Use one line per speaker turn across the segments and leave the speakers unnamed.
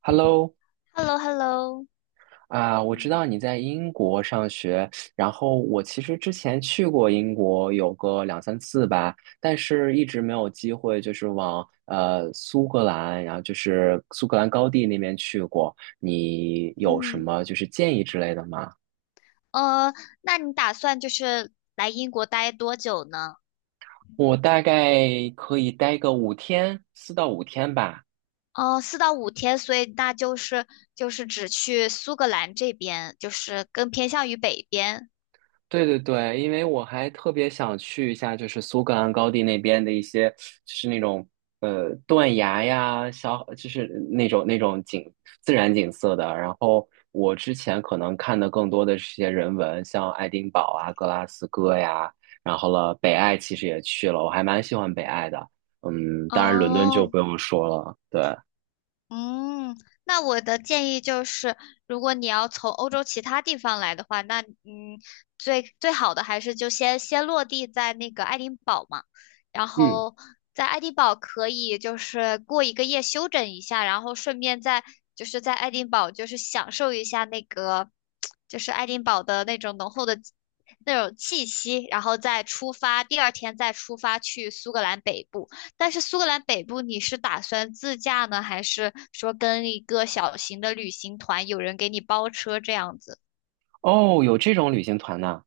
Hello，
h e l l o h e l l o
啊、我知道你在英国上学，然后我其实之前去过英国有个两三次吧，但是一直没有机会，就是往苏格兰，然后就是苏格兰高地那边去过。你有什
嗯，
么就是建议之类的吗？
呃，那你打算就是来英国待多久呢？
我大概可以待个五天，四到五天吧。
哦，四到五天，所以那就是就是只去苏格兰这边，就是更偏向于北边。
对对对，因为我还特别想去一下，就是苏格兰高地那边的一些，就是那种断崖呀，就是那种自然景色的。然后我之前可能看的更多的是一些人文，像爱丁堡啊、格拉斯哥呀，然后了北爱其实也去了，我还蛮喜欢北爱的。嗯，当然伦敦就
哦，
不用说了。对，
嗯，那我的建议就是，如果你要从欧洲其他地方来的话，那最好的还是就先落地在那个爱丁堡嘛，然
嗯，
后在爱丁堡可以就是过一个夜休整一下，然后顺便在就是在爱丁堡就是享受一下那个就是爱丁堡的那种浓厚的那种气息，然后再出发，第二天再出发去苏格兰北部。但是苏格兰北部你是打算自驾呢，还是说跟一个小型的旅行团，有人给你包车这样子？
哦，有这种旅行团呐。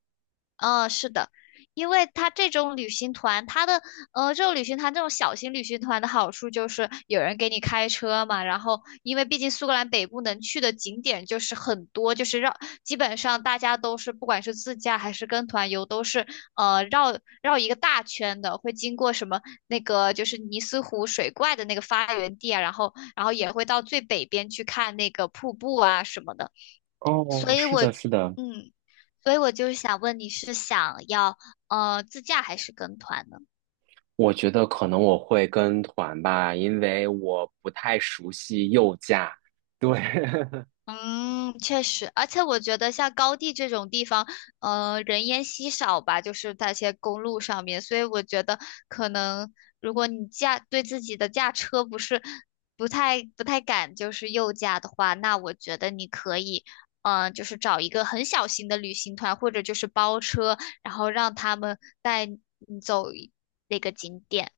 嗯，是的，因为它这种旅行团，它的这种旅行团这种小型旅行团的好处就是有人给你开车嘛，然后因为毕竟苏格兰北部能去的景点就是很多，就是绕，基本上大家都是不管是自驾还是跟团游，都是绕绕一个大圈的，会经过什么那个就是尼斯湖水怪的那个发源地啊，然后也会到最北边去看那个瀑布啊什么的。
哦，
所以
是
我，
的，是的。
嗯，所以我就是想问你是想要自驾还是跟团呢？
我觉得可能我会跟团吧，因为我不太熟悉右驾。对，
嗯，确实，而且我觉得像高地这种地方，人烟稀少吧，就是那些公路上面，所以我觉得可能如果你驾对自己的驾车不是不太敢，就是右驾的话，那我觉得你可以，嗯，就是找一个很小型的旅行团，或者就是包车，然后让他们带你走一那个景点。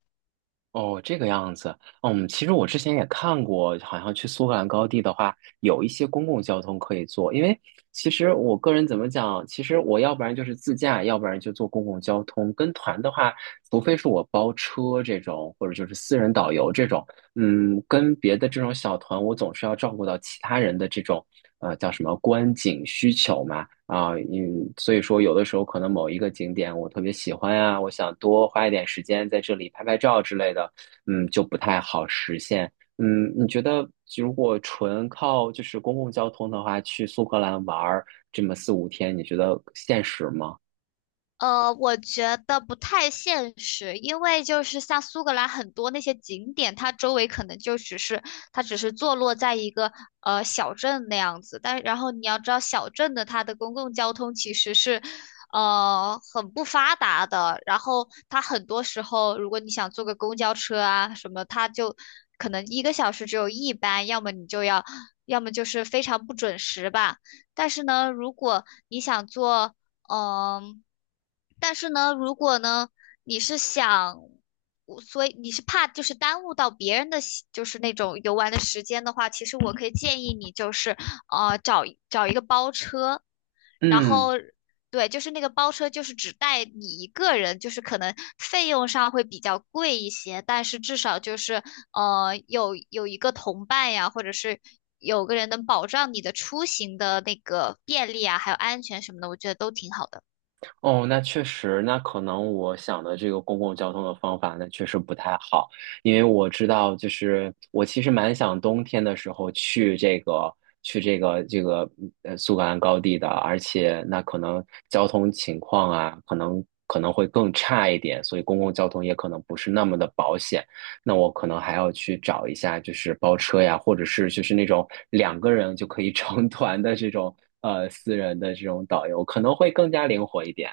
哦，这个样子。嗯，其实我之前也看过，好像去苏格兰高地的话，有一些公共交通可以坐。因为其实我个人怎么讲，其实我要不然就是自驾，要不然就坐公共交通。跟团的话，除非是我包车这种，或者就是私人导游这种，嗯，跟别的这种小团，我总是要照顾到其他人的这种叫什么观景需求嘛啊，嗯，所以说有的时候可能某一个景点我特别喜欢啊，我想多花一点时间在这里拍拍照之类的，嗯，就不太好实现。嗯，你觉得如果纯靠就是公共交通的话，去苏格兰玩儿这么四五天，你觉得现实吗？
我觉得不太现实，因为就是像苏格兰很多那些景点，它周围可能就只是它只是坐落在一个小镇那样子，但然后你要知道小镇的它的公共交通其实是很不发达的，然后它很多时候如果你想坐个公交车啊什么，它就可能一个小时只有一班，要么你就要，要么就是非常不准时吧。但是呢，如果你想坐。嗯，但是呢，如果呢，你是想，我所以你是怕就是耽误到别人的喜就是那种游玩的时间的话，其实我可以建议你就是，找一个包车，然后
嗯。
对，就是那个包车就是只带你一个人，就是可能费用上会比较贵一些，但是至少就是有一个同伴呀，或者是。有个人能保障你的出行的那个便利啊，还有安全什么的，我觉得都挺好的。
哦，那确实，那可能我想的这个公共交通的方法，那确实不太好，因为我知道，就是我其实蛮想冬天的时候去这个去这个苏格兰高地的，而且那可能交通情况啊，可能会更差一点，所以公共交通也可能不是那么的保险，那我可能还要去找一下，就是包车呀，或者是就是那种两个人就可以 成团的这种私人的这种导游，可能会更加灵活一点。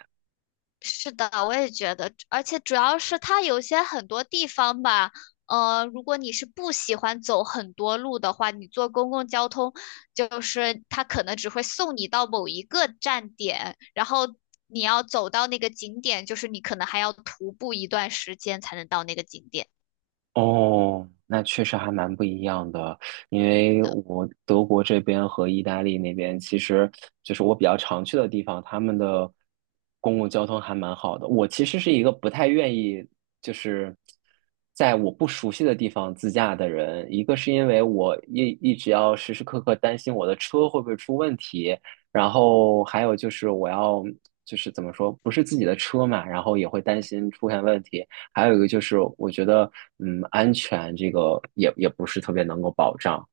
是的，我也觉得，而且主要是它有些很多地方吧，如果你是不喜欢走很多路的话，你坐公共交通，就是它可能只会送你到某一个站点，然后你要走到那个景点，就是你可能还要徒步一段时间才能到那个景点。的。
哦，那确实还蛮不一样的，因为我德国这边和意大利那边，其实就是我比较常去的地方，他们的公共交通还蛮好的。我其实是一个不太愿意就是在我不熟悉的地方自驾的人，一个是因为我一直要时时刻刻担心我的车会不会出问题，然后还有就是我要就是怎么说，不是自己的车嘛，然后也会担心出现问题。还有一个就是，我觉得，嗯，安全这个也不是特别能够保障。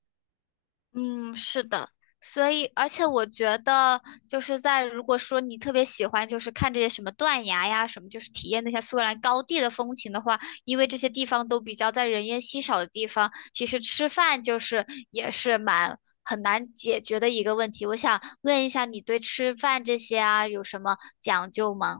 嗯，是的，所以而且我觉得就是在如果说你特别喜欢就是看这些什么断崖呀什么，就是体验那些苏格兰高地的风情的话，因为这些地方都比较在人烟稀少的地方，其实吃饭就是也是蛮很难解决的一个问题。我想问一下，你对吃饭这些啊有什么讲究吗？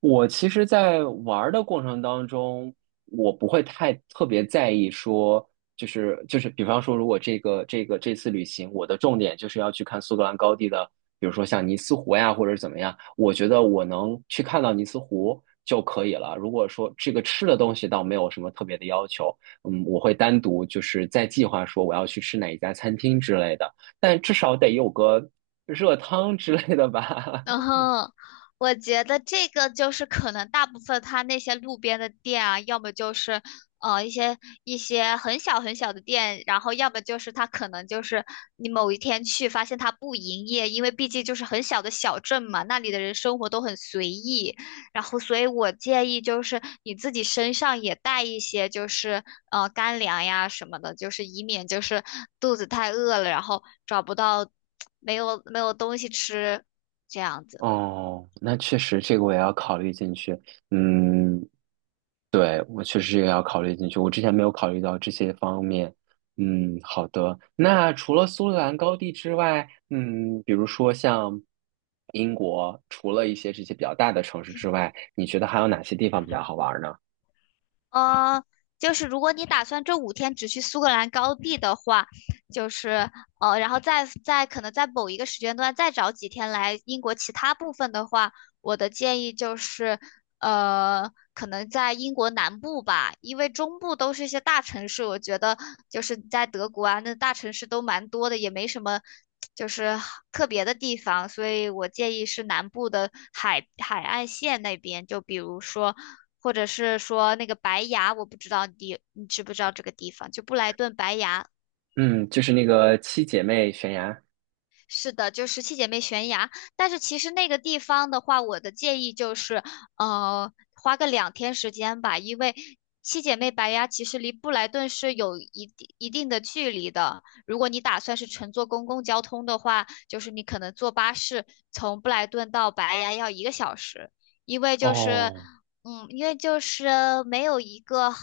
我其实，在玩儿的过程当中，我不会太特别在意说，就是，比方说，如果这个这次旅行，我的重点就是要去看苏格兰高地的，比如说像尼斯湖呀，或者怎么样，我觉得我能去看到尼斯湖就可以了。如果说这个吃的东西倒没有什么特别的要求，嗯，我会单独就是在计划说我要去吃哪一家餐厅之类的，但至少得有个热汤之类的吧。
然 后我觉得这个就是可能大部分他那些路边的店啊，要么就是呃一些一些很小很小的店，然后要么就是他可能就是你某一天去发现他不营业，因为毕竟就是很小的小镇嘛，那里的人生活都很随意。然后所以我建议就是你自己身上也带一些就是干粮呀什么的，就是以免就是肚子太饿了，然后找不到 没有没有东西吃。这样子。
哦，那确实，这个我也要考虑进去。嗯，对，我确实也要考虑进去。我之前没有考虑到这些方面。嗯，好的。那除了苏格兰高地之外，嗯，比如说像英国，除了一些这些比较大的城市之外，你觉得还有哪些地方比较好玩呢？
呃，就是如果你打算这五天只去苏格兰高地的话，就是然后再可能在某一个时间段再找几天来英国其他部分的话，我的建议就是，可能在英国南部吧，因为中部都是一些大城市，我觉得就是在德国啊，那大城市都蛮多的，也没什么就是特别的地方，所以我建议是南部的海岸线那边，就比如说，或者是说那个白崖，我不知道你知不知道这个地方，就布莱顿白崖。
嗯，就是那个七姐妹悬崖。
是的，就十七姐妹悬崖。但是其实那个地方的话，我的建议就是，花个两天时间吧，因为七姐妹白崖其实离布莱顿是有一定的距离的。如果你打算是乘坐公共交通的话，就是你可能坐巴士从布莱顿到白崖要一个小时，因为就是，
哦，
嗯，因为就是没有一个，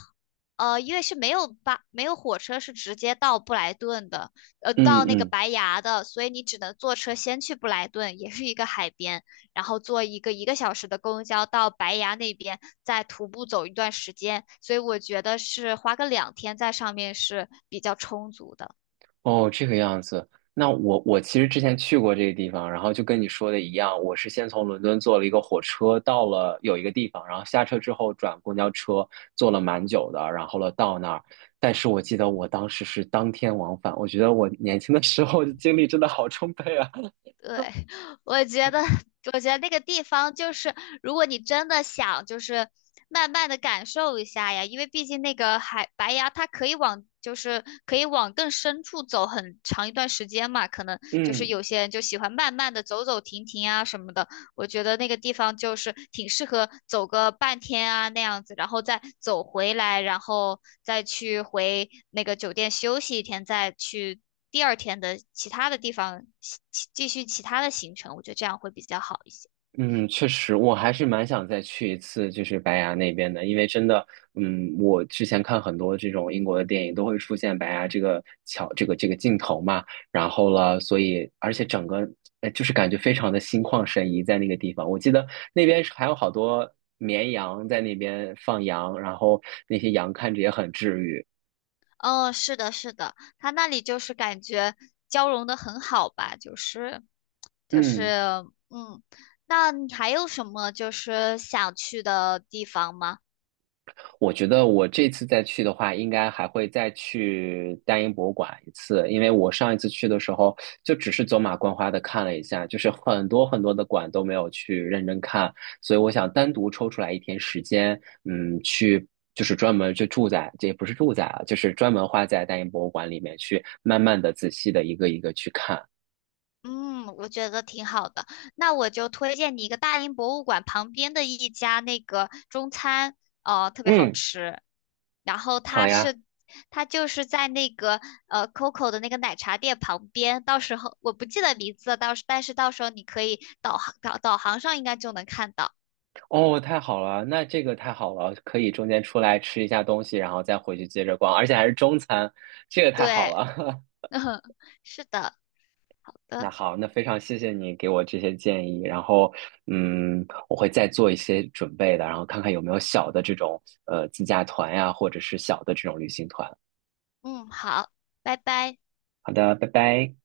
因为是没有没有火车是直接到布莱顿的。
嗯
到那个
嗯。
白崖的，所以你只能坐车先去布莱顿，也是一个海边，然后坐一个小时的公交到白崖那边，再徒步走一段时间。所以我觉得是花个两天在上面是比较充足的。
哦，这个样子。那我其实之前去过这个地方，然后就跟你说的一样，我是先从伦敦坐了一个火车到了有一个地方，然后下车之后转公交车，坐了蛮久的，然后了到那儿。但是我记得我当时是当天往返，我觉得我年轻的时候的经历真的好充沛啊。
对，我觉得，我觉得那个地方就是，如果你真的想，就是慢慢的感受一下呀，因为毕竟那个海白崖，它可以往，就是可以往更深处走很长一段时间嘛，可能就是
嗯，
有些人就喜欢慢慢的走走停停啊什么的，我觉得那个地方就是挺适合走个半天啊那样子，然后再走回来，然后再去回那个酒店休息一天，再去第二天的其他的地方其继续其他的行程，我觉得这样会比较好一些。
嗯，确实，我还是蛮想再去一次，就是白崖那边的，因为真的，嗯，我之前看很多这种英国的电影都会出现白崖这个桥，这个镜头嘛，然后了，所以而且整个就是感觉非常的心旷神怡在那个地方。我记得那边是还有好多绵羊在那边放羊，然后那些羊看着也很治愈。
嗯，是的，是的，他那里就是感觉交融的很好吧，就是
嗯。
嗯，那你还有什么就是想去的地方吗？
我觉得我这次再去的话，应该还会再去大英博物馆一次，因为我上一次去的时候就只是走马观花的看了一下，就是很多的馆都没有去认真看，所以我想单独抽出来一天时间，嗯，去就是专门就住在，这也不是住在啊，就是专门花在大英博物馆里面去慢慢的、仔细的一个去看。
嗯，我觉得挺好的。那我就推荐你一个大英博物馆旁边的一家那个中餐，哦，特别好
嗯，
吃。然后
好
它
呀。
是，它就是在那个Coco 的那个奶茶店旁边。到时候我不记得名字了但是到时候你可以导航导航上应该就能看到。
哦，太好了，那这个太好了，可以中间出来吃一下东西，然后再回去接着逛，而且还是中餐，这个太好
对，
了。
嗯，是的，好
那
的，
好，那非常谢谢你给我这些建议，然后嗯，我会再做一些准备的，然后看看有没有小的这种自驾团呀，或者是小的这种旅行团。
嗯，好，拜拜。
好的，拜拜。